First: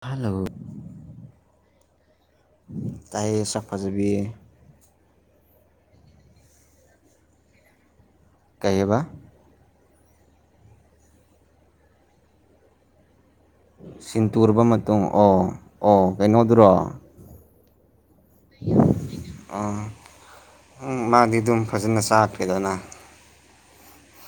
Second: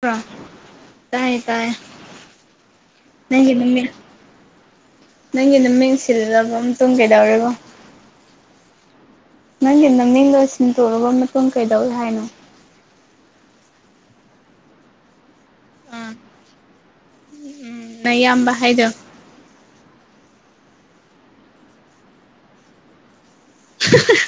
ꯄ꯭ꯔ ꯇꯥꯏꯌꯦ ꯇꯥꯏ ꯇꯥꯏꯌꯦ ꯅꯪꯒꯤ ꯁꯛ ꯃꯃꯤꯡ ꯐꯖꯕꯤ ꯅꯪꯒꯤ ꯅꯃꯤꯡ ꯁꯤꯜꯂꯕ ꯃꯇꯨꯡ ꯀꯩꯗꯧꯔꯦꯕ? ꯀꯩꯌꯦꯕ? ꯅꯪꯒꯤ ꯅꯪꯃꯤꯡꯗꯣ ꯁꯤꯟꯇꯣꯛꯑꯕ ꯃꯇꯨꯡ ꯀꯩꯗꯧꯋꯤ ꯍꯥꯏꯅꯣ? ꯁꯤꯟ ꯇꯨꯔꯕ ꯃꯇꯨꯡ ꯑꯣ ꯑꯣ ꯑꯥ ꯀꯩꯅꯣꯗꯨꯔꯣ ꯎꯝ ꯅꯌꯥꯝꯕ ꯍꯥꯏꯗꯣ ꯑꯥ ꯎꯝ ꯃꯥꯗꯤ ꯑꯗꯨꯝ ꯐꯖꯅ ꯆꯥꯈ꯭ꯔꯦꯗꯅ [unintelligible]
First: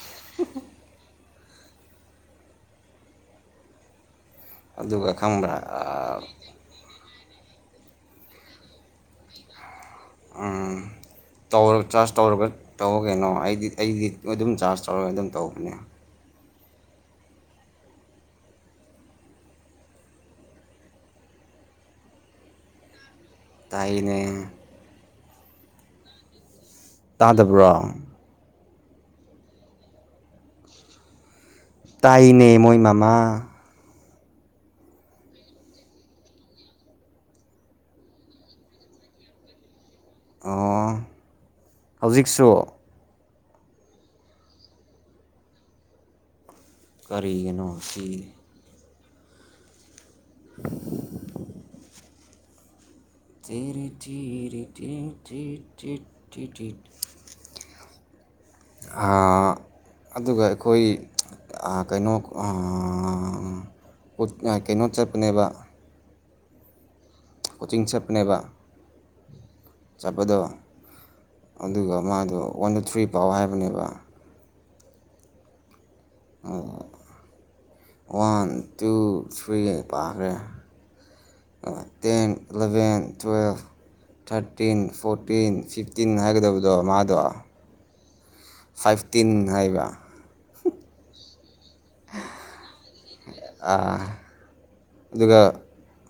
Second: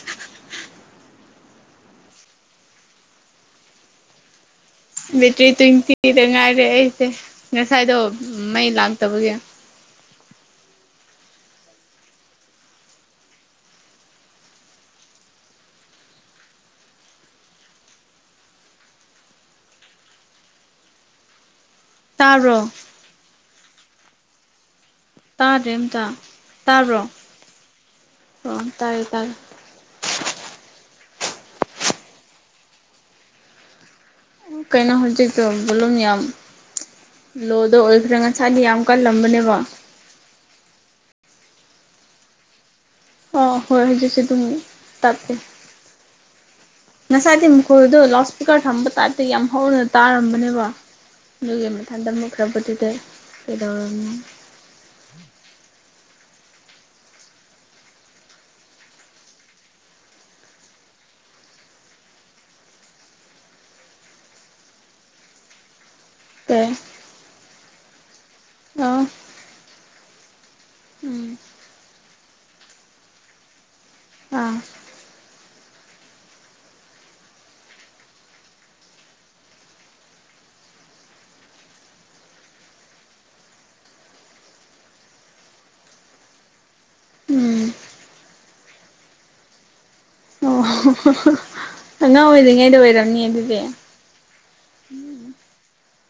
ꯑꯗꯨꯒ ꯕꯦꯇ꯭ꯔꯤ ꯈꯪꯕ꯭ꯔꯥ ꯇꯨꯏꯟꯇꯤꯗ ꯉꯥꯏꯔꯦ ꯑꯩꯁꯦ ꯉꯁꯥꯏꯗꯣ ꯃꯩ ꯂꯥꯛꯇꯕꯒꯤ ꯎꯝ ꯇꯧꯔꯒ ꯆꯥꯔꯖ ꯇꯧꯔꯒ ꯇꯧꯋꯣ ꯀꯩꯅꯣ ꯑꯩꯗꯤ ꯑꯩꯗꯤ ꯑꯗꯨꯝ ꯆꯥꯔꯖ ꯇꯧꯔꯒ ꯑꯗꯨꯝ ꯇꯧꯕꯅꯦ ꯇꯥꯕ꯭ꯔꯣ? ꯇꯥꯏꯌꯦꯅꯦ ꯇꯥꯗ꯭ꯔꯦ ꯑꯝꯇ ꯇꯥꯕ꯭ꯔꯣ? ꯇꯥꯗꯕ꯭ꯔꯣꯡ? ꯔꯣꯡ ꯇꯥꯏꯌꯦ ꯇꯥꯏꯌꯦ ꯇꯥꯏꯌꯦꯅꯦ ꯃꯣꯏ ꯃꯥꯃꯥ ꯀꯩꯅꯣ ꯍꯧꯖꯤꯛꯇꯣ ꯚꯣꯂꯨꯝ ꯌꯥꯝ ꯂꯣꯗ ꯑꯣꯏꯈ꯭ꯔꯦ ꯉꯁꯥꯏꯗꯤ ꯌꯥꯝ ꯀꯥꯜꯂꯝꯕꯅꯦꯕ ꯑꯣ ꯍꯧꯖꯤꯛꯁꯨ ꯑꯣ ꯍꯣꯏ ꯍꯧꯖꯤꯛꯁꯨ ꯑꯗꯨꯝ ꯇꯞꯄꯦ ꯉꯁꯥꯏꯗꯤ ꯀꯔꯤꯒꯤꯅꯣ ꯃꯈꯣꯜꯗꯨ ꯂꯥꯎꯗ ꯁꯤ ꯁ꯭ꯄꯤꯀꯔ ꯊꯝꯕ ꯇꯏꯞꯇꯥ ꯌꯥꯝ ꯍꯧꯅ ꯇꯥꯔꯝꯕꯅꯦꯕ ꯑꯗꯨꯒꯤ ꯃꯊꯟꯗ ꯃꯨꯠꯈ꯭ꯔꯕꯗꯨꯗꯩ [unintelligible] ꯑꯥ ꯑꯗꯨꯒ ꯑꯩꯈꯣꯏ ꯑꯥ ꯀꯩꯅꯣ ꯑꯥ ꯎꯠ ꯉꯥꯏ ꯀꯩꯅꯣ ꯆꯠꯄꯅꯦꯕ ꯀꯩ ꯀꯣꯆꯤꯡ ꯆꯠꯄꯅꯦꯕ ꯅꯧ ꯆꯠꯄꯗꯣ ꯑꯗꯨꯒ ꯃꯥꯗꯣ ꯋꯥꯟ ꯇꯨ ꯊ꯭ꯔꯤ ꯄꯥꯎ ꯍꯥꯏꯕꯅꯦꯕ ꯑꯥ [unintelligible] ꯋꯥꯟ ꯇꯨ ꯊ꯭ꯔꯤ ꯄꯥꯈ꯭ꯔꯦ ten eleven twelve thirteen fourteen fifteen ꯍꯥꯏꯒꯗꯕꯗꯣ ꯃꯥ ꯗꯣ ꯎꯝ ꯐꯥꯏꯚꯇꯤꯟ ꯍꯥꯏꯕ ꯑꯣ [unintelligible] ꯑꯉꯥꯡ ꯑꯣꯏꯔꯤꯉꯩꯗ ꯑꯣꯏꯔꯝꯅꯤ ꯑꯗꯨꯗꯤ ꯑꯥ ꯑꯗꯨꯒ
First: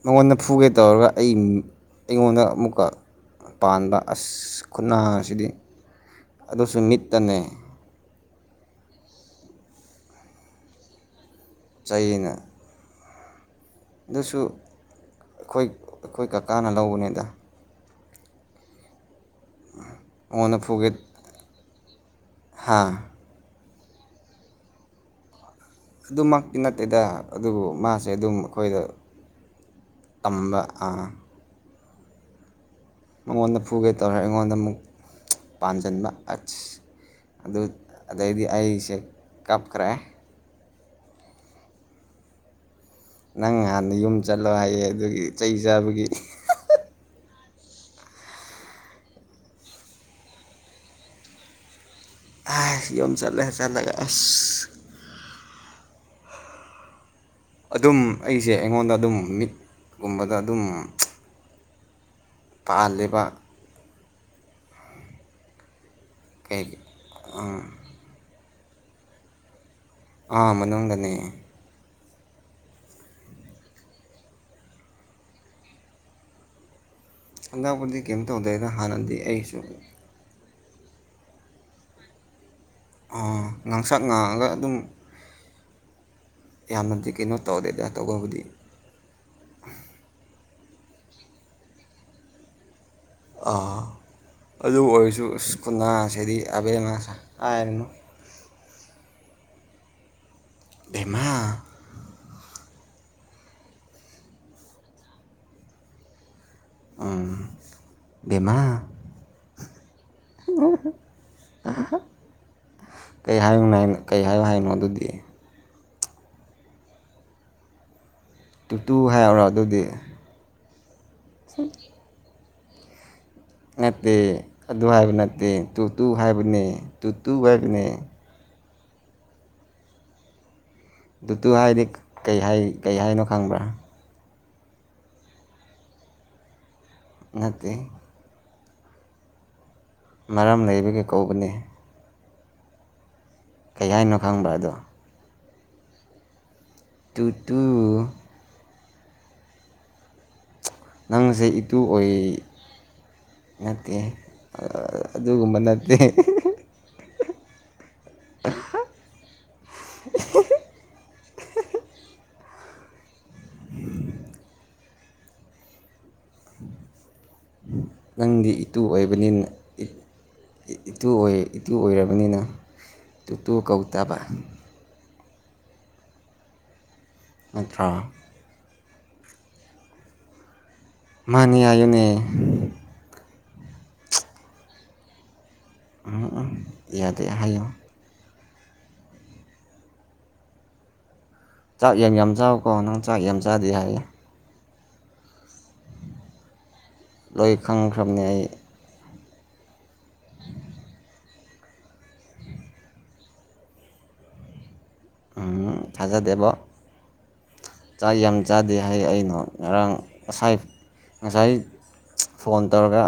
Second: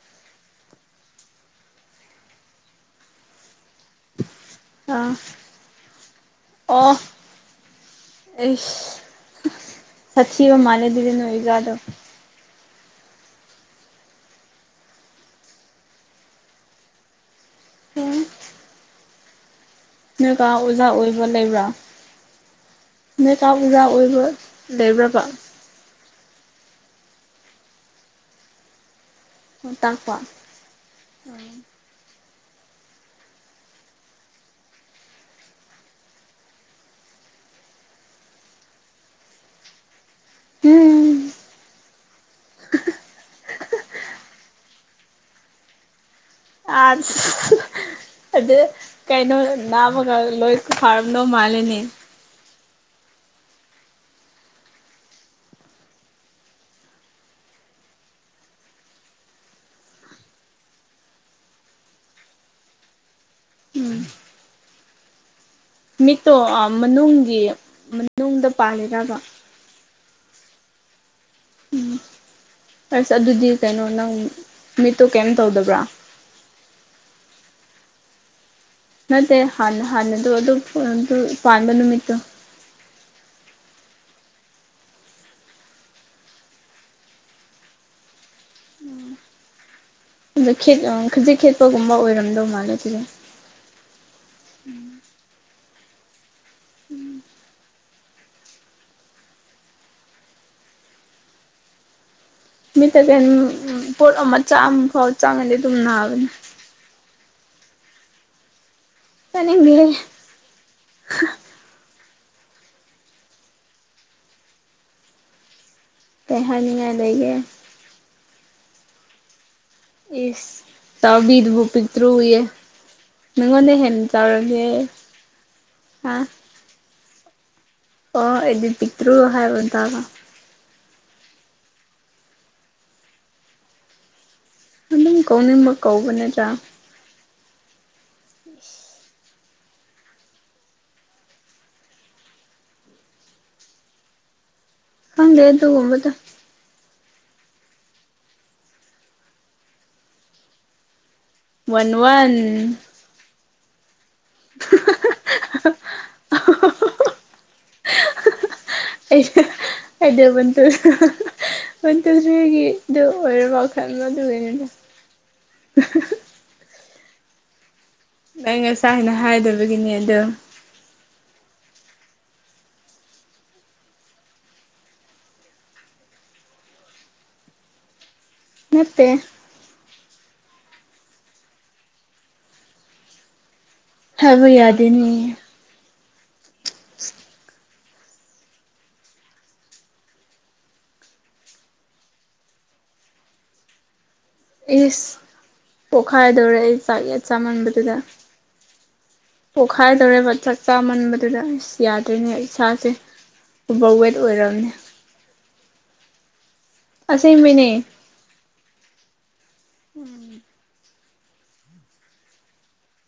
ꯃꯉꯣꯟꯗ ꯐꯨꯒꯦ ꯇꯧꯔꯒ ꯑꯩ ꯎꯝ ꯑꯩꯉꯣꯟꯗ ꯑꯃꯨꯛꯀ ꯄꯥꯟꯕ ꯑꯁ ꯑꯣ ꯈꯨꯠꯅꯥꯁꯤꯗꯤ ꯑꯗꯨꯁꯨ ꯃꯤꯠꯇꯅꯦ ꯏꯁ ꯁꯊꯤꯕ ꯃꯥꯜꯂꯦ ꯑꯗꯨꯗꯤꯅꯣꯏ ꯑꯣꯖꯥ ꯆꯩꯅ ꯑꯗꯨꯁꯨ ꯑꯈꯣꯏ ꯑꯈꯣꯏ ꯀꯥꯀꯥꯅ ꯂꯧꯕꯅꯦꯗ ꯅꯣꯏꯀꯥ ꯃꯉꯣꯟꯗ ꯑꯣꯖꯥ ꯐꯨꯒꯦ ꯑꯣꯏꯕ ꯂꯩꯕ꯭ꯔꯥ ꯍꯥ ꯅꯣꯏꯀꯥ ꯑꯣꯖꯥ ꯑꯣꯏꯕ ꯂꯩꯕ꯭ꯔꯥꯕ ꯑꯗꯨꯃꯛꯇꯤ ꯅꯠꯇꯦꯗ ꯑꯗꯨꯕꯨ ꯃꯥꯁꯦ ꯑꯗꯨꯝ ꯑꯈꯣꯏꯗ ꯇꯥꯛꯄ ꯇꯥꯝꯕ ꯑꯥ ꯃꯉꯣꯟꯗ ꯐꯨꯒꯦ ꯇꯧꯔ ꯑꯩꯉꯣꯟꯗ ꯑꯃꯨꯛ ꯄꯥꯟꯖꯥꯟꯕ ꯑꯠꯁ ꯑꯗꯨ ꯑꯗꯩꯗꯤ ꯑꯩꯁꯦ ꯀꯥꯞꯈ꯭ꯔꯦ ꯎꯝ ꯅꯪ ꯍꯥꯟꯅ ꯌꯨꯝ ꯆꯠꯂꯣ ꯍꯥꯏꯌꯦ ꯑꯗꯨꯒꯤ ꯆꯩ ꯆꯥꯕꯒꯤ ꯑꯥꯠꯁ ꯑꯗꯨ ꯀꯩꯅꯣ ꯅꯥꯕꯒ ꯂꯣꯏ ꯐꯥꯔꯝꯗꯧ ꯃꯥꯜꯂꯦꯅꯦ ꯑꯥꯏ ꯌꯨꯝ ꯆꯠꯂꯦ ꯆꯠꯂꯒ ꯑꯁ ꯑꯗꯨꯝ ꯑꯩꯖꯦ ꯑꯩꯉꯣꯟꯗ ꯑꯗꯨꯝ ꯃꯤꯠꯀꯨꯝꯕꯗ ꯑꯗꯨꯝ ꯄꯥꯜꯂꯦꯕ ꯎꯝ ꯃꯤꯠꯇꯣ ꯑꯥ ꯀꯩ ꯃꯅꯨꯡꯒꯤ ꯃꯅꯨꯡꯗ ꯄꯥꯜꯂꯤꯔꯥꯕ ꯑꯥ ꯃꯅꯨꯡꯗꯅꯦ ꯎꯝ ꯑꯁ ꯑꯗꯨꯗꯤ ꯀꯩꯅꯣ ꯅꯪ ꯃꯤꯠꯇꯣ ꯀꯩꯝ ꯇꯧꯗꯕ꯭ꯔꯥ ꯍꯟꯗꯛꯄꯨꯗꯤ ꯀꯩꯝ ꯇꯧꯗꯦꯗ ꯍꯥꯟꯅꯗꯤ ꯅꯠꯇꯦ ꯑꯩꯁꯨ ꯍꯥꯟꯅ ꯍꯥꯟꯅꯗꯣ ꯑꯗꯨꯝ ꯍꯣꯏ ꯑꯗꯨ ꯄꯥꯟꯕ ꯅꯨꯃꯤꯠꯇꯨ ꯑꯣ ꯉꯥꯡꯁꯛ ꯉꯥꯡꯉꯒ ꯑꯗꯨꯝ ꯌꯥꯝꯅꯗꯤ ꯀꯩꯅꯣ ꯇꯧꯗꯦꯗ ꯇꯧꯕꯕꯨꯗꯤ ꯈꯖꯤꯛ ꯈꯦꯠ ꯈꯖꯤꯛ ꯈꯦꯠꯄꯒꯨꯝꯕ ꯑꯣꯏꯔꯝꯗꯧ ꯃꯥꯜꯂꯦ ꯑꯗꯨꯗꯤ ꯑꯥ ꯑꯗꯨ ꯑꯣꯏꯔꯁꯨ ꯑꯁ ꯈꯨꯅꯥꯁꯤꯗꯤ ꯑꯕꯦꯝꯃꯥꯁ ꯍꯥꯏꯔꯨꯅꯨ ꯕꯦꯃꯥ ꯃꯤꯠꯇꯒ ꯎꯝ ꯄꯣꯠ ꯑꯃ ꯆꯥ ꯑꯃꯐꯥꯎ ꯆꯪꯉꯗꯤ ꯑꯗꯨꯝ ꯅꯥꯕꯅꯦ ꯎꯝ ꯕꯦꯃꯥ ꯇꯥꯅꯤꯡꯗꯦꯍꯦ [unintelligible] ꯀꯩ ꯍꯥꯏꯌꯦꯃꯦꯡ ꯀꯩ ꯍꯥꯏꯌꯣ ꯍꯥꯏꯅꯣ ꯑꯗꯨꯗꯤ ꯀꯩ ꯍꯥꯏꯅꯤꯡꯉꯥꯏ ꯂꯩꯒꯦ ꯇꯨꯇꯨ ꯍꯥꯏꯔꯛꯎꯔꯣ ꯑꯗꯨꯗꯤ ꯏꯁ ꯇꯥꯕꯤꯗꯨꯕꯨ ꯄꯤꯛꯇ꯭ꯔꯨꯌꯦ ꯅꯪꯉꯣꯟꯗ ꯍꯦꯟꯅ ꯅꯠꯇꯦ ꯑꯗꯨ ꯆꯥꯎꯔꯒꯦ ꯍꯥꯏꯕ ꯅꯠꯇꯦ ꯇꯨ ꯇꯨ ꯍꯥ ꯍꯥꯏꯕꯅꯦ ꯇꯨ ꯇꯨ ꯍꯥꯏꯕꯅꯦ ꯑꯣ ꯑꯩꯗꯤ ꯄꯤꯛꯇ꯭ꯔꯨ ꯍꯥꯏꯕ ꯇꯥꯕ ꯇꯨ ꯇꯨ ꯍꯥꯏꯗꯤ ꯀꯩ ꯍꯥꯏ ꯀꯩ ꯍꯥꯏꯅꯣ ꯈꯪꯕ꯭ꯔꯥ ꯑꯗꯨꯝ ꯀꯧꯅꯤꯡꯕ ꯀꯧꯕ ꯅꯦꯗ ꯅꯠꯇꯦ ꯏꯁ ꯃꯔꯝ ꯂꯩꯕꯒꯤ ꯀꯧꯕꯅꯦ ꯀꯩ ꯍꯥꯏꯅꯣ ꯈꯪꯕ꯭ꯔꯥ ꯑꯗꯣ ꯈꯪꯗꯦ ꯑꯗꯨꯒꯨꯝꯕꯗꯣ ꯇꯨ ꯇꯨ ꯅꯪꯁꯦ ꯏꯇꯨ ꯋꯥꯟ ꯑꯣꯏꯌꯦ ꯋꯥꯟ ꯅꯠꯇꯦ ꯑꯗꯨꯒꯨꯝꯕ ꯅꯠꯇꯦ [unintelligible] [unintelligible] [unintelligible] ꯗꯨ ꯑꯣꯏꯔꯕ ꯈꯟꯕ ꯗꯨꯒꯤꯅꯤꯗ [inaudible] ꯅꯪꯗꯤ ꯅꯪ ꯏꯇꯨ ꯉꯁꯥꯏꯅ ꯑꯣꯏꯕꯅꯤꯅ ꯍꯥꯏꯗꯕꯒꯤꯅꯦ ꯑꯗꯣ ꯏꯇꯨ ꯑꯣꯏ ꯏꯇꯨ ꯑꯣꯏꯔꯕꯅꯤꯅ ꯇꯨ ꯇꯨ ꯀꯧꯇꯥꯕ ꯅꯠꯇ꯭ꯔꯥ ꯅꯠꯇꯦ ꯃꯥꯅꯦ ꯍꯥꯏꯌꯨꯅꯦ ꯍꯥꯏꯕ ꯌꯥꯗꯦꯅꯦ ꯌꯥꯗꯦ ꯍꯥꯏꯌꯣ ꯆꯥꯛ ꯌꯥꯡ ꯌꯥꯝ ꯆꯥꯎꯀꯣ ꯅꯪ ꯆꯥꯛ ꯌꯥꯝ ꯆꯥꯗꯦ ꯍꯥꯏꯌꯦ ꯏꯁ ꯄꯣꯛꯈꯥꯏꯗꯧꯔꯦ ꯑꯩ ꯆꯥꯛ ꯂꯣꯏ ꯆꯥꯃꯟꯕꯗꯨꯗ ꯈꯪꯈ꯭ꯔꯕꯅꯦ ꯑꯩ ꯄꯣꯛꯈꯥꯏꯗꯧꯔꯦꯕ ꯆꯥꯛ ꯆꯥꯃꯟꯕꯗꯨꯗ ꯑꯁ ꯌꯥꯗꯔꯦꯅꯦ ꯏꯁꯥꯁꯦ ꯑꯣꯕꯔ ꯋꯦꯠ ꯑꯣꯏꯔꯝꯅꯤꯅ ꯎꯝ ꯊꯥꯖꯗꯦꯕꯣ ꯑꯁꯦꯡꯕꯩꯅꯦ ꯆꯥꯛ ꯌꯥꯝ ꯆꯥꯗꯦ ꯍꯥꯏꯌꯦ ꯑꯩꯅ ꯉꯔꯥꯡ ꯉꯁꯥꯏ ꯉꯁꯥꯏ ꯐꯣꯟ ꯇꯧꯔꯒ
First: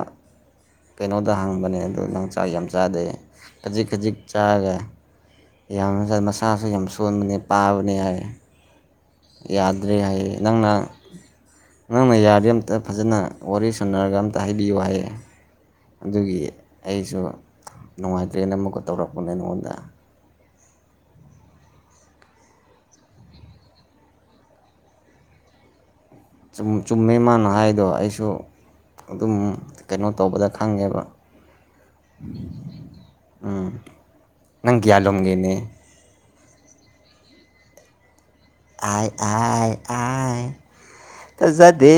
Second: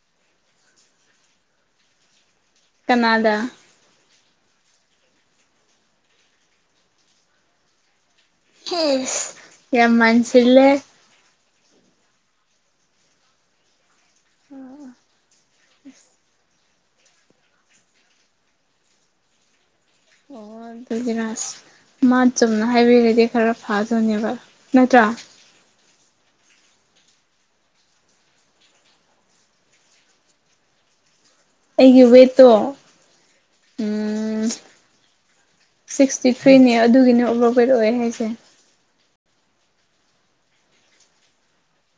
ꯀꯩꯅꯣꯗ ꯍꯪꯕꯅꯦ ꯑꯗꯨ ꯅꯪ ꯆꯥꯛ‌ ꯌꯥꯝ ‌ꯆꯥꯗꯦꯌꯦ ꯀꯅꯥꯗ ꯈꯖꯤꯛ ꯈꯖꯤꯛ ꯆꯥꯔꯒ ꯌꯥꯝ ꯃꯁꯥꯁꯨ ꯌꯥꯝ ꯁꯣꯟꯕꯅꯦ ꯄꯥꯕꯅꯤ ꯍꯥꯏꯔꯛꯑꯦ ꯏꯁ ꯌꯥꯗ꯭ꯔꯦ ꯍꯥꯏꯌꯦ ꯅꯪꯅ ꯅꯪꯅ ꯌꯥꯔꯗꯤ ꯑꯝꯇ ꯐꯖꯅ ꯋꯥꯔꯤ ꯁꯥꯟꯅꯔꯒ ꯑꯝꯇ ꯍꯥꯏꯕꯤꯌꯨ ꯍꯥꯏꯌꯦ ꯑꯗꯨꯒꯤ ꯑꯩꯁꯨ ꯅꯨꯡꯉꯥꯏꯇ꯭ꯔꯦꯅ ꯑꯃꯨꯛꯀ ꯇꯧꯔꯛꯄꯅꯦ ꯅꯪꯉꯣꯟꯗ ꯑꯣ ꯑꯗꯨꯒꯤꯔ ꯃꯥ ꯆꯨꯝꯅ ꯍꯥꯏꯕꯤꯔꯗꯤ ꯈꯔ ꯐꯥꯗꯣꯏꯅꯦꯕ ꯅꯠꯇ꯭ꯔꯥ ꯆꯨꯝ ꯆꯨꯝꯃꯦ ꯃꯥꯅ ꯍꯥꯏꯗꯣ ꯑꯩꯁꯨ ꯑꯗꯨꯝ ꯀꯩꯅꯣ ꯇꯧꯕꯗ ꯈꯪꯉꯦꯕ ꯑꯩꯒꯤ ꯋꯦꯠꯇꯣ ꯎꯝ ꯅꯪ ꯀꯌꯥꯂꯣꯝꯒꯤꯅꯤ ꯁꯤꯛꯁꯇꯤ ꯊ꯭ꯔꯤꯅꯦ ꯑꯗꯨꯒꯤꯅ ꯑꯣꯕꯔ ꯋꯦꯠ ꯑꯣꯏ ꯍꯥꯏꯁꯦ ꯑꯥꯏ ꯑꯥꯏ ꯑꯥꯏ ꯇꯥꯖꯥꯗꯦ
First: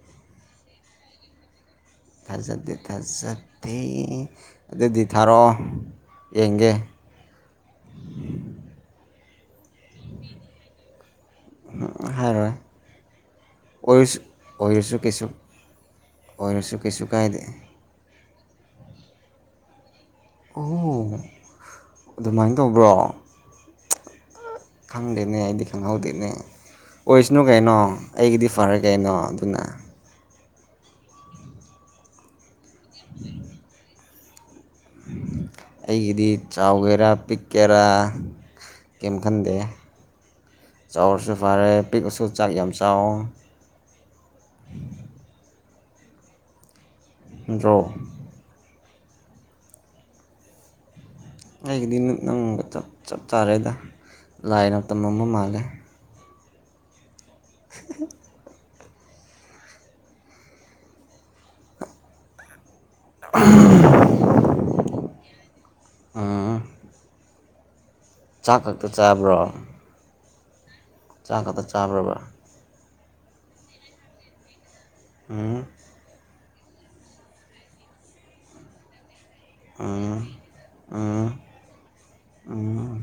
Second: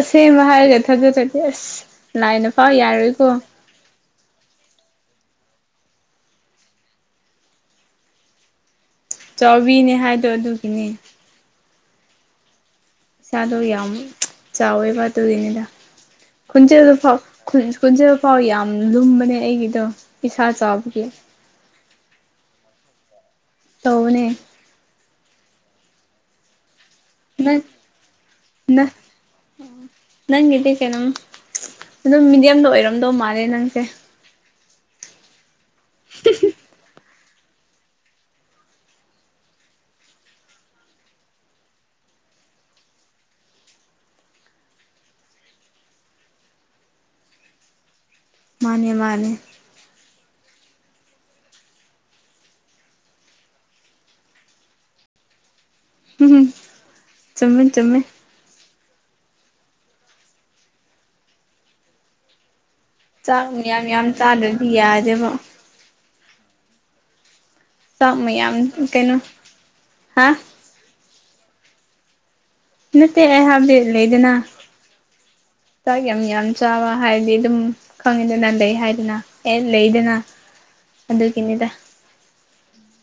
ꯑꯁꯦꯡꯕ ꯍꯥꯏꯔꯒ ꯊꯥꯖꯗ꯭ꯔꯗꯤ ꯑꯁ ꯂꯥꯏꯅ ꯐꯥꯎ ꯌꯥꯔꯣꯏꯀꯣ ꯑꯦ ꯑꯗꯨꯗꯤ ꯊꯥꯔꯛꯑꯣ ꯌꯦꯡꯒꯦ ꯆꯥꯎꯕꯤꯅꯦ ꯍꯥꯏꯗꯣ ꯑꯗꯨꯒꯤꯅꯦ ꯍꯥꯏꯔꯣꯏ ꯏꯁꯥꯗꯣ ꯌꯥꯝ ꯑꯣꯏꯔꯁꯨ ꯑꯣꯏꯔꯁꯨ ꯆꯥꯎꯋꯦꯕ ꯀꯩꯁꯨ ꯑꯗꯨꯒꯤꯅꯤꯗ ꯑꯣꯏꯔꯁꯨ ꯈꯨꯟꯆꯦꯟꯗꯨ ꯀꯩꯁꯨ ꯐꯥꯎ ꯀꯥꯏꯗꯦ ꯈꯣꯟꯖꯦꯟꯐꯥꯎ ꯌꯥꯝ ꯂꯨꯝꯕꯅꯦ ꯑꯩꯒꯤꯗꯣ ꯏꯁꯥ ꯆꯥꯎꯕꯒꯤ ꯑꯗꯨꯃꯥꯏ ꯇꯧꯕ꯭ꯔꯣ ꯇꯧꯕꯅꯦ ꯈꯪꯗꯦꯅ ꯑꯩꯗꯤ ꯈꯪꯍꯧꯗꯦꯅꯦ ꯑꯣꯏꯁꯅꯨ ꯅꯪ ꯀꯩꯅꯣ ꯑꯩꯒꯤꯗꯤ ꯐꯔꯦ ꯅꯪ ꯀꯩꯅꯣ ꯑꯗꯨꯅ ꯅꯪꯒꯤꯗꯤ ꯀꯩꯅꯣꯝ ꯑꯗꯨꯝ ꯃꯤꯗꯤꯌꯝꯗ ꯑꯣꯏꯔꯝꯗꯧ ꯃꯥꯜꯂꯦ ꯅꯪꯁꯦ ꯑꯩꯒꯤꯗꯤ ꯆꯥꯎꯒꯦꯔꯥ ꯄꯤꯛ ꯀꯦꯔꯥ ꯀꯦꯝ ꯈꯟꯗꯦ ꯆꯥꯎꯔꯁꯨ ꯐꯔꯦ ꯄꯤꯛꯑꯁꯨ ꯆꯥꯛ ꯌꯥꯝ ꯆꯥꯋꫭ [unintelligible] ꯃꯥꯅꯦ ꯃꯥꯅꯦ ꯑꯩꯒꯤꯗꯤ ꯅꯨꯠ ꯅꯪꯒ ꯆꯞ ꯆꯞ ꯆꯥꯔꯦꯗ ꯂꯥꯏꯅ ꯇꯝꯃꯝꯕ ꯃꯥꯜꯂꯦ ꯍꯨꯝꯎꯝ ꯆꯨꯝꯃꯦ ꯆꯨꯝꯃꯦ ꯆꯥꯛ ꯌꯥꯝ ꯌꯥꯝ ꯆꯥꯗ꯭ꯔꯗꯤ ꯌꯥꯗꯦꯕ ꯎꯝ ꯆꯥꯛ ꯃꯌꯥꯝ ꯈꯛꯇ ꯀꯩꯅꯣ ꯆꯥꯕ꯭ꯔꯣ ꯍꯥ ꯆꯥꯛ ꯈꯛꯇ ꯆꯥꯕ꯭ꯔꯕ ꯅꯠꯇꯦ ꯑꯩ ꯍꯥꯏꯕꯗꯤ ꯂꯩꯗꯅ [unintelligible] ꯆꯥꯛ ꯌꯥꯝ ꯌꯥꯝ ꯆꯥꯕ ꯍꯥꯏꯗꯤ ꯑꯗꯨꯝ ꯈꯪꯉꯤꯗꯅ ꯂꯩꯩ ꯍꯥꯏꯗꯅ ꯑꯦ ꯂꯩꯗꯅ ꯎꯝ ꯎꯝ ꯑꯗꯨꯒꯤꯅꯤꯗ ꯎꯝ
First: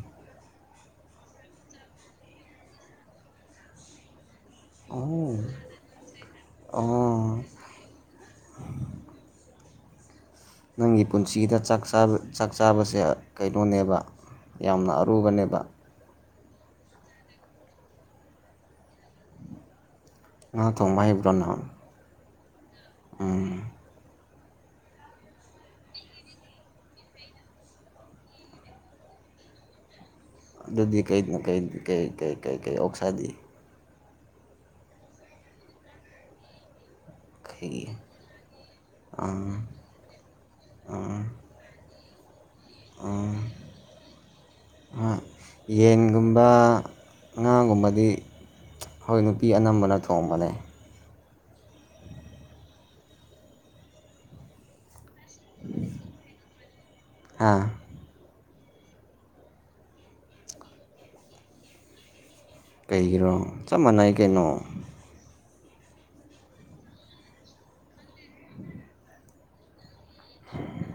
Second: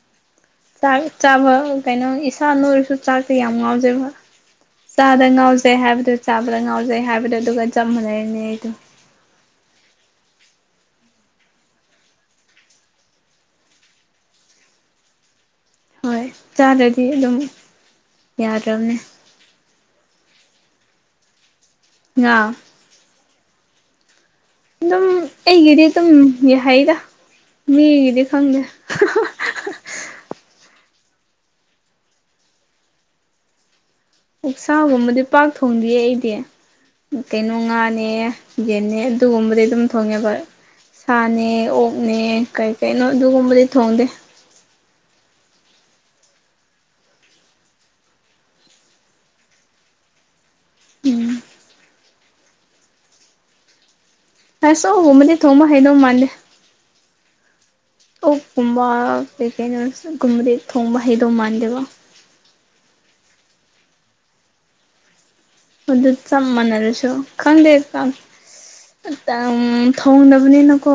ꯆꯥꯛ ꯆꯥꯕ ꯀꯩꯅꯣ ꯏꯁꯥ ꯅꯣꯏꯔꯁꯨ ꯆꯥꯛꯇꯤ ꯌꯥꯝ ꯉꯥꯎꯖꯕ ꯆꯥꯗ ꯑꯣ ꯉꯥꯎꯖꯩ ꯍꯥꯏꯕꯗꯨ ꯆꯥꯕꯗ ꯑꯣ ꯉꯥꯎꯖꯩ ꯍꯥꯏꯕꯗꯨ ꯑꯗꯨꯒ ꯆꯞ ꯃꯅꯔꯤꯅꯦ ꯑꯩꯗꯨ ꯅꯪꯒꯤ ꯄꯨꯟꯁꯤꯗ ꯆꯥꯛ ꯆꯥꯕ ꯆꯥꯛ ꯆꯥꯕꯁꯦ ꯑ ꯀꯩꯅꯣꯅꯦꯕ ꯌꯥꯝꯅ ꯑꯔꯨꯕꯅꯦꯕ ꯍꯣꯏ ꯆꯥꯗ꯭ꯔꯗꯤ ꯑꯗꯨꯝ ꯌꯥꯗ꯭ꯔꯝꯅꯦ ꯉꯥ ꯊꯣꯡꯕ ꯍꯩꯕ꯭ꯔꯣ ꯅꯪ ꯉꯥ ꯑꯝ ꯗꯨꯝ ꯑꯩꯒꯤꯗꯤ ꯑꯗꯨꯝ ꯍꯩꯗ ꯃꯤꯒꯤꯗꯤ ꯈꯪꯗꯦ ꯑꯗꯨꯗꯤ ꯀꯩ ꯀ ꯩꯀꯩ ꯀꯩꯀꯩꯀꯩ ꯑꯣꯛꯁꯥꯗꯤ ꯑꯣꯛꯁꯥꯒꯨꯝꯕꯗꯤ ꯄꯥꯛ ꯊꯣꯡꯗꯤꯌꯦ ꯑꯩꯗꯤ ꯀꯩꯅꯣ ꯉꯥꯅꯦ ꯌꯦꯟꯅꯦ ꯑꯗꯨꯒꯨꯝꯕꯗꯤ ꯑꯩꯈꯣꯏꯒꯤ ꯑꯗꯨꯝ ꯊꯣꯡꯉꯦꯕ ꯁꯥꯅꯦ ꯑꯣꯛꯅꯦ ꯀꯩ ꯀꯩꯅꯣ ꯑꯗꯨꯒꯨꯝꯕꯗꯤ ꯊꯣꯡꯗꯦ ꯑꯥ ꯌꯦꯟꯒꯨꯝꯕ ꯉꯥꯒꯨꯝꯕꯗꯤ ꯍꯣꯏ ꯅꯨꯄꯤ ꯑꯅꯝꯕꯅ ꯊꯣꯡꯕꯅꯦ ꯎꯝ [unintelligible] ꯁꯣꯒꯨꯝꯕꯗꯤ ꯊꯣꯡꯕ ꯍꯩꯗꯧ ꯃꯥꯥꯟꯗꯦ ꯍꯥ ꯑꯣꯛꯀꯨꯝꯕ ꯀꯩ ꯀꯩꯅꯣ ꯒꯨꯝꯕꯗꯤ ꯊꯣꯡꯕ ꯍꯩꯗꯧ ꯃꯥꯟꯗꯦꯕ ꯀꯩꯒꯤꯔꯣ ꯆꯞ ꯃꯥꯟꯅꯩ ꯀꯩꯅꯣ ꯑꯗꯨ ꯆꯞ ꯃꯥꯅꯔꯁꯨ ꯈꯪꯗꯦ [unintelligible] ꯑꯝ ꯊꯣꯡꯗꯕꯅꯤꯅꯀꯣ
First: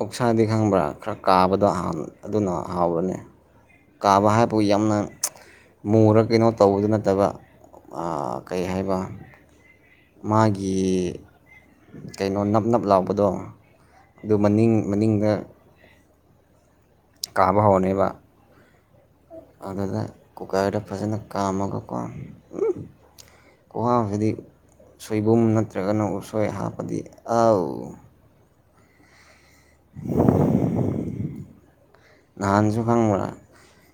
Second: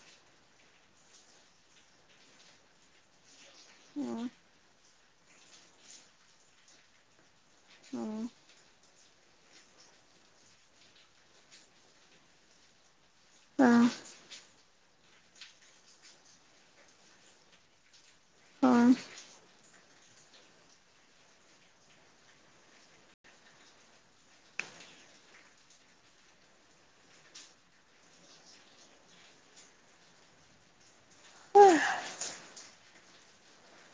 ꯑꯣꯛꯁꯥꯗꯤ ꯈꯪꯕ꯭ꯔꯥ ꯈꯔ ꯀꯥꯕꯗꯣ ꯑꯗꯨꯅ ꯍꯥꯎꯕꯅꯦ ꯑꯣ ꯀꯥꯕ ꯍꯥꯏꯕꯨ ꯌꯥꯝꯅ [unintelligible] ꯃꯨꯨꯔ ꯀꯩꯅꯣ ꯇꯧꯕꯗꯨ ꯅꯠꯇꯕ ꯑꯥ ꯀꯩ ꯍꯥꯏꯕ ꯃꯥꯒꯤ ꯀꯩꯅꯣ ꯅꯞ ꯅꯞ ꯂꯥꯎ ꯄꯗꯣ ꯑꯣ ꯑꯗꯨ ꯃꯅꯤꯡ ꯃꯅꯤꯡꯗ ꯀꯥꯕ ꯍꯧꯔꯅꯦꯕ [unintelligible] ꯑꯗꯨꯗ ꯀꯨꯀꯔꯗ ꯐꯖꯅ ꯀꯥꯝꯃꯒꯀꯣ ꯎꯝ ꯈꯨꯍꯥꯎꯁꯤꯗꯤ ꯁꯣꯏꯕꯨꯝ ꯅꯠꯇ꯭ꯔꯒꯅ ꯎꯁꯣꯏ ꯍꯥꯞꯄꯗꯤ ꯑꯧ [unintelligible] ꯑꯥ ꯅꯍꯥꯟꯁꯨꯨ ꯈꯡꯕ꯭ꯔꯥ꯫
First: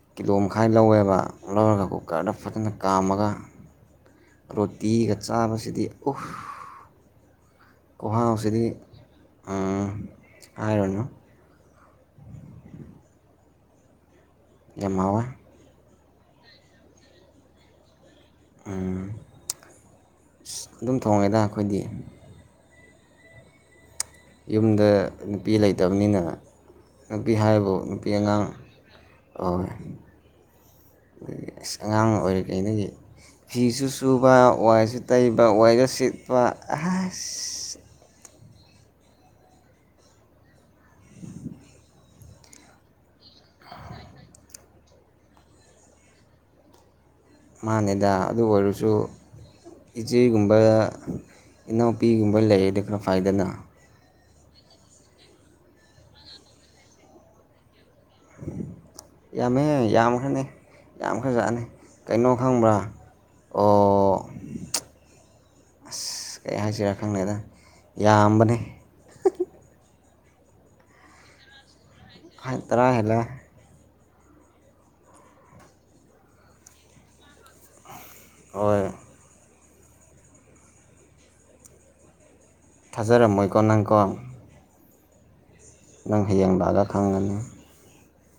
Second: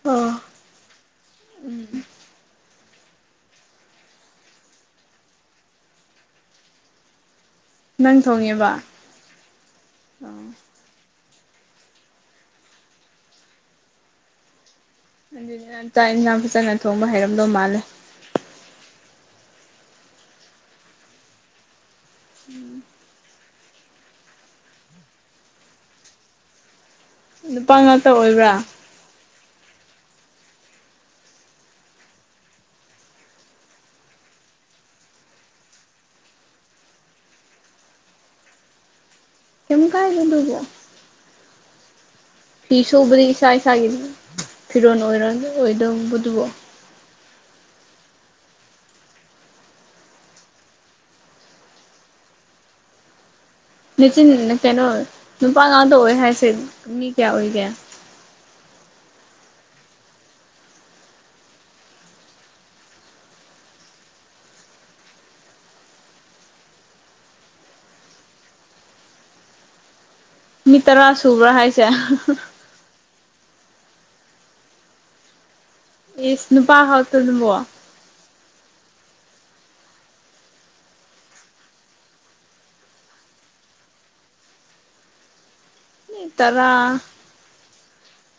ꯑꯣ ꯀꯤꯂꯣ ꯃꯈꯥꯏ ꯂꯧꯋꯦꯕ ꯂꯧꯔꯒ ꯎꯝ ꯀꯨꯀꯔꯗ ꯐꯖꯅ ꯀꯥꯝꯃꯒ꯫ ꯔꯣꯇꯤꯒ ꯆꯥꯕꯁꯤꯗꯤ ꯎꯐ ꯅꯪ ꯈꯨꯍꯥꯎꯁꯤꯗꯤ꯫ ꯊꯣꯡꯉꯦꯕ ꯎꯝ ꯑꯣ ꯍꯥꯏꯔꯨꯅꯨ꯫ ꯌꯥꯝ ꯍꯥꯎꯋꯦ꯫ ꯑꯗꯨꯗꯤ ꯅꯪ ꯆꯥꯛ ꯏꯟꯁꯥꯡ ꯐꯖꯅ ꯊꯣꯡꯕ ꯍꯩꯔꯝꯗꯧ ꯃꯥꯜꯂꯦ꯫ ꯎꯝ ꯑꯁ ꯑꯗꯨꯝ ꯊꯣꯡꯉꯦꯗ ꯑꯈꯣꯏꯗꯤ꯫ ꯎꯝ꯫ ꯌꯨꯝꯗ ꯅꯨꯄꯤ ꯂꯩꯇꯕꯅꯤꯅ ꯅꯨꯄꯤ ꯍꯥꯏꯕꯨ ꯅꯨꯄꯥ ꯅꯨꯄꯤ ꯉꯥꯛꯇ ꯑꯉꯥꯡ ꯑꯣꯏꯕ꯭ꯔꯥ ꯑꯣ ꯑꯁ ꯑꯉꯥꯡ ꯑꯣꯏꯔꯤꯉꯩꯗꯒꯤ ꯐꯤꯁꯨ ꯁꯨꯕ ꯋꯥꯏꯁꯨ ꯇꯩꯕ ꯋꯥꯏꯁꯨ ꯁꯤꯠꯄ ꯑꯁ꯫ ꯀꯩꯝ ꯀꯥꯏꯗꯦ ꯗꯨꯕꯨ꯫ ꯐꯤ ꯁꯨꯕꯗꯤ ꯏꯁꯥ ꯏꯁꯥꯒꯤ ꯐꯤꯔꯣꯟ ꯑꯣꯏꯔꯣ ꯑꯣꯏꯗꯧꯕꯗꯨꯕꯨ꯫ ꯃꯥꯅꯦꯗꯥ ꯑꯗꯨ ꯑꯣꯏꯔꯁꯨ ꯏꯆꯦꯒꯨꯝꯕ ꯏꯅꯥꯎꯄꯤꯒꯨꯝꯕ ꯂꯩꯔꯗꯤ ꯈꯔ ꯐꯩꯗꯅ꯫ ꯅꯆꯤꯟ ꯀꯩꯅꯣ ꯅꯨꯄꯥ ꯉꯥꯛꯇ ꯑꯣꯏ ꯍꯥꯏꯁꯦ ꯃꯤ ꯀꯌꯥ ꯑꯣꯏꯒꯦ꯫ ꯌꯥꯝꯃꯦ ꯌꯥꯝꯈ꯭ꯔꯅꯤ ꯌꯥꯝꯈ꯭ꯔꯖꯥꯠꯅꯤ ꯀꯩꯅꯣ ꯈꯪꯕ꯭ꯔꯥ꯫ ꯑꯣ꯫ [unintelligible] ꯑꯁ ꯀꯔꯤ ꯍꯥꯏꯁꯤꯔꯥ ꯈꯪꯗꯦꯗ ꯌꯥꯝꯕꯅꯦ꯫ ꯃꯤ ꯇꯔꯥ ꯁꯨꯕ꯭ꯔꯥ ꯍꯥꯏꯁꯦ꯫ ꯇꯔꯥ ꯍꯦꯜꯂꯦ꯫ ꯏꯁ ꯅꯨꯨꯄꯥ ꯈꯛꯇꯗꯨꯕꯣ꯫ ꯍꯣꯏ꯫ ꯊꯥꯖꯔꯝꯃꯣꯏꯀꯣ ꯅꯪꯀꯣ꯫ ꯅꯪ ꯍꯌꯦꯡ ꯇꯔꯥ ꯂꯥꯛꯑꯒ ꯈꯪꯒꯅꯤ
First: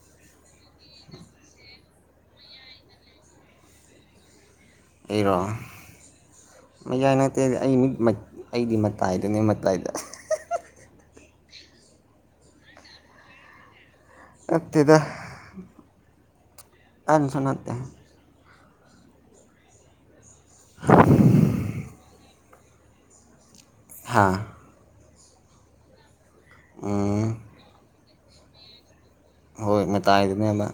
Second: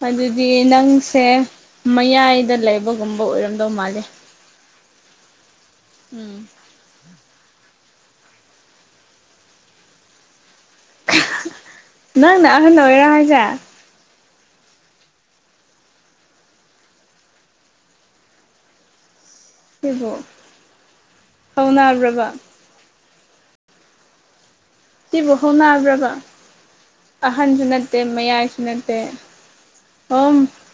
ꯑꯗꯨꯗꯤ ꯅꯪꯁꯦ ꯃꯌꯥꯏꯗ ꯂꯩꯕꯒꯨꯝꯕ ꯑꯣꯏꯔꯝꯗꯧ ꯃꯥꯜꯂꯦ꯫ ꯑꯩꯔꯣ꯫ ꯎꯝ ꯃꯌꯥꯏ ꯅꯛꯇꯦ ꯑꯩ ꯃꯤ ꯃ ꯑꯩꯗꯤ ꯃꯇꯥꯏꯗꯅꯦ ꯃꯇꯥꯏꯗ꯫ [unintelligible] [unintelligible] ꯅꯪꯅ ꯑꯍꯟ ꯑꯣꯏꯔ ꯍꯥꯏꯁꯦ꯫ ꯅꯠꯇꯦꯗ ꯑꯍꯟꯁꯨ ꯅꯠꯇꯦ꯫ ꯁꯤꯕꯣ ꯍꯧꯅꯥꯕ꯭ꯔꯕ꯫ ꯍꯥꯥ꯫ ꯁꯤꯕꯨ ꯍꯧꯅꯥꯕ꯭ꯔꯕ ꯎꯝ ꯑꯍꯟꯁꯨ ꯅꯠꯇꯦ ꯃꯌꯥꯏꯁꯨ ꯅꯠꯇꯦ꯫ ꯍꯣꯏ ꯍꯣꯝ ꯃꯇꯥꯏꯗꯅꯦꯕ꯫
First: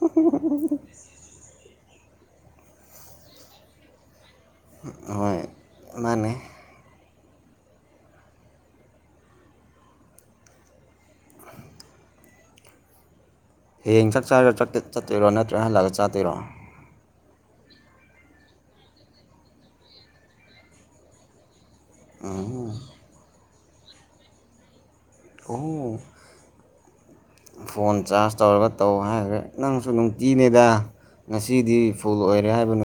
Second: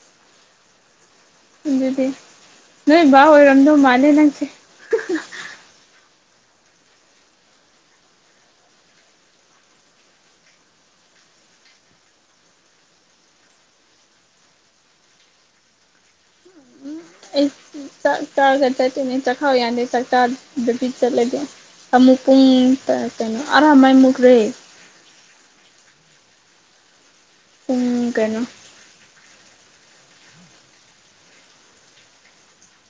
[unintelligible] ꯑꯗꯨꯗꯤ ꯅꯣꯏ ꯕꯥ ꯑꯣꯏꯔꯝꯗꯧ ꯃꯥꯜꯂꯦ ꯅꯪꯁꯦ꯫ ꯍꯣꯏ ꯃꯥꯅꯦ꯫ ꯍꯌꯦꯡ ꯆꯥꯛ ꯆꯥꯔ ꯆꯠ ꯆꯠꯇꯣꯏꯔꯣ ꯅꯠꯇ꯭ꯔꯒ ꯍꯜꯂꯛꯑꯒ ꯆꯥꯗꯣꯏꯔꯣ꯫ ꯑꯩ ꯆꯥꯛ ꯆꯥꯔꯒ ꯆꯠꯇꯣꯏꯅꯦ ꯆꯥꯛꯈꯥꯎ ꯌꯥꯗꯦ ꯆꯥꯛ ꯆꯥꯗ꯭ꯔꯗꯤ ꯆꯠꯂꯗꯤ꯫ ꯑꯃꯨꯛ ꯄꯨꯡ ꯎꯝ ꯇ ꯀꯩꯅꯣ ꯑꯔꯥ ꯃꯩ ꯃꯨꯠꯈ꯭ꯔꯦ꯫ ꯑꯣ ꯄꯨꯡ ꯐꯣꯟ ꯆꯥꯔꯖ ꯀꯩꯅꯣ ꯇꯧꯔꯒ ꯇꯧ ꯍꯥꯏꯒ꯭ꯔꯦ ꯅꯪꯁꯨ ꯅꯨꯡꯇꯤꯅꯦꯗ ꯉꯁꯤꯗꯤ ꯐꯨꯜ ꯑꯣꯏꯔꯦ ꯍꯥꯏꯕꯅ